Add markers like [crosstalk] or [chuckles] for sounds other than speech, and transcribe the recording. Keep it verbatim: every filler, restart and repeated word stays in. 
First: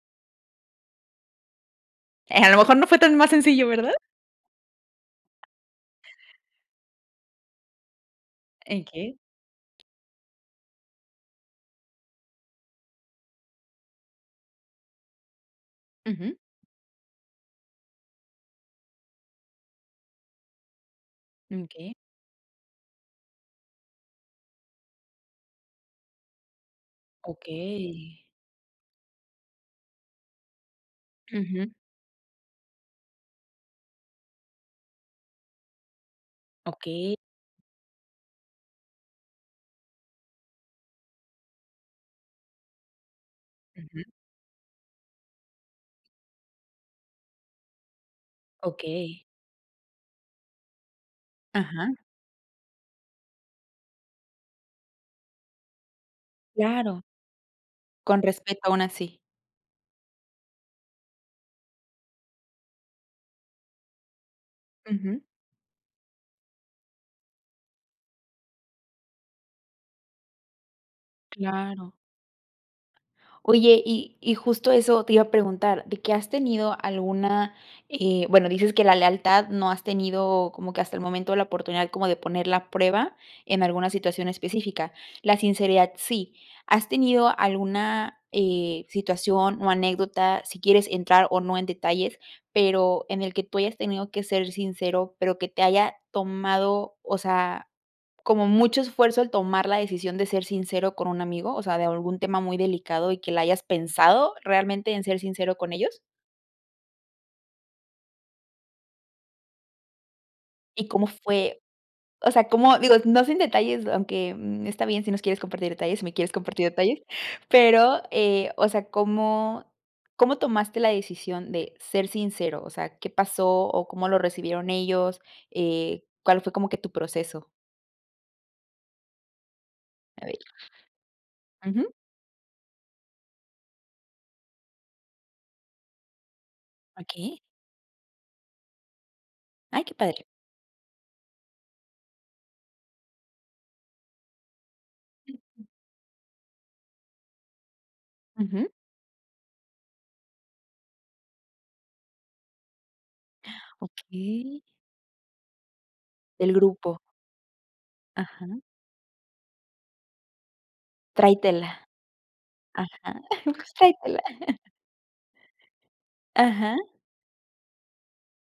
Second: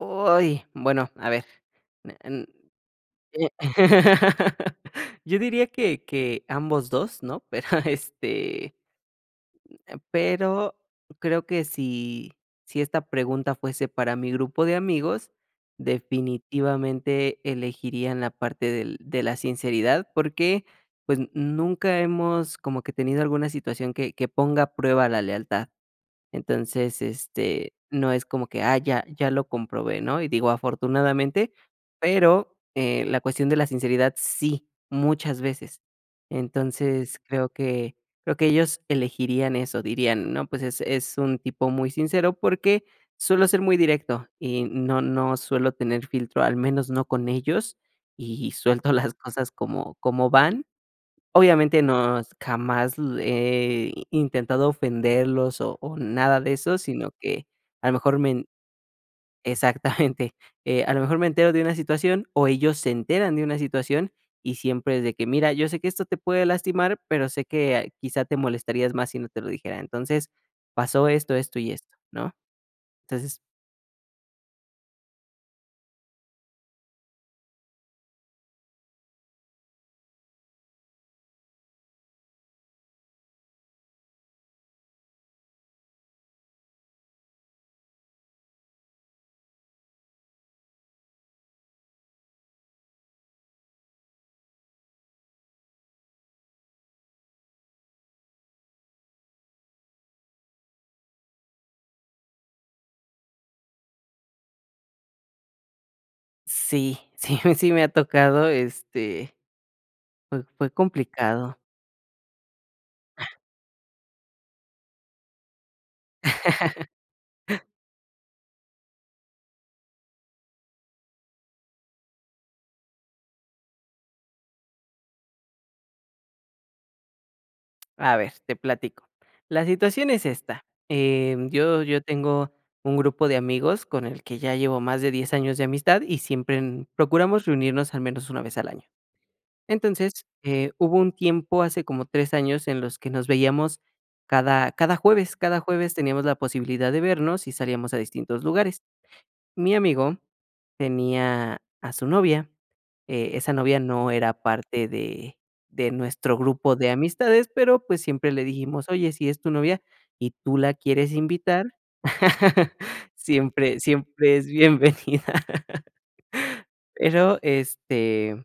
Uy, bueno, a ver, me Eh, n a lo mejor no fue tan más sí, sencillo, ¿verdad? [laughs] yo diría que que ambos dos, ¿no? [chuckles] Pero, este, eh, Okey. pero creo que si si esta pregunta fuese para mi grupo de amigos, Ujú. definitivamente elegiría en la parte del de la sinceridad, porque, pues, Okey. nunca hemos como que tenido alguna situación que que ponga a prueba la lealtad. Entonces, este, no es Okey. como que, ah, ya ya lo comprobé, ¿no? Y digo afortunadamente, Ujú. pero, eh, la cuestión de la sinceridad sí, muchas veces. Okey. Entonces, creo que creo que ellos elegirían eso, dirían: "No, pues es es un tipo muy sincero", porque suelo ser muy Ujú. directo, y no no suelo tener filtro, al menos no con ellos, y suelto las Okey. cosas como como van. Obviamente Ajá. nos jamás he intentado ofenderlos, o o, nada de eso, Claro. sino que a lo mejor Con men respeto, aun así. exactamente, eh, a lo mejor me entero de una situación, o, ellos se enteran de una situación y siempre es de Ujú. que: "Mira, yo sé que esto te puede lastimar, pero sé que quizá te molestarías más si no te lo dijera". Entonces pasó esto, esto, y esto, Claro. ¿no? Entonces Oye, y y justo eso te iba a preguntar, de que, ¿has tenido alguna eh, bueno, dices que la lealtad no has tenido como que hasta el momento la oportunidad como de poner la prueba en alguna situación específica? La sinceridad, sí. ¿Has tenido alguna, eh, situación, o, anécdota, si quieres entrar, o, no en detalles, pero en el que tú hayas tenido que ser sincero, pero que te haya tomado, o sea, como mucho esfuerzo el tomar la decisión de ser sincero con un amigo, o sea, de algún tema muy delicado, y que la hayas pensado realmente en ser sincero con ellos? Sí, sí, sí me ha tocado, este, fue fue ¿Y cómo complicado. fue? O sea, ¿cómo? Digo, no sin detalles, aunque, mm, está bien si no quieres compartir detalles, si me quieres compartir detalles, [chuckles] pero, eh, o sea, ¿cómo cómo tomaste la decisión de ser sincero? O sea, ¿qué pasó o cómo lo recibieron ellos? Eh, ¿cuál fue como que tu proceso? A ver, te platico. La situación es A ver. esta, eh, yo Ujú. yo tengo un grupo de amigos con el que ya llevo más de diez años de amistad y siempre, mm, Okey. procuramos reunirnos al menos una vez al año. Ay, qué padre. Entonces, eh, hubo un tiempo hace como tres años en los que nos veíamos cada cada jueves. Cada jueves teníamos la posibilidad de vernos y salíamos a distintos Ujú. lugares. Mi amigo tenía a su novia, eh, esa novia no era Okey. parte de de nuestro El grupo de grupo. amistades, pero, pues, siempre le Ajá. dijimos: "Oye, si es tu novia y tú la quieres invitar, Tráetela. [laughs] Ajá. siempre Tráetela. siempre es bienvenida". Ajá. Pero, este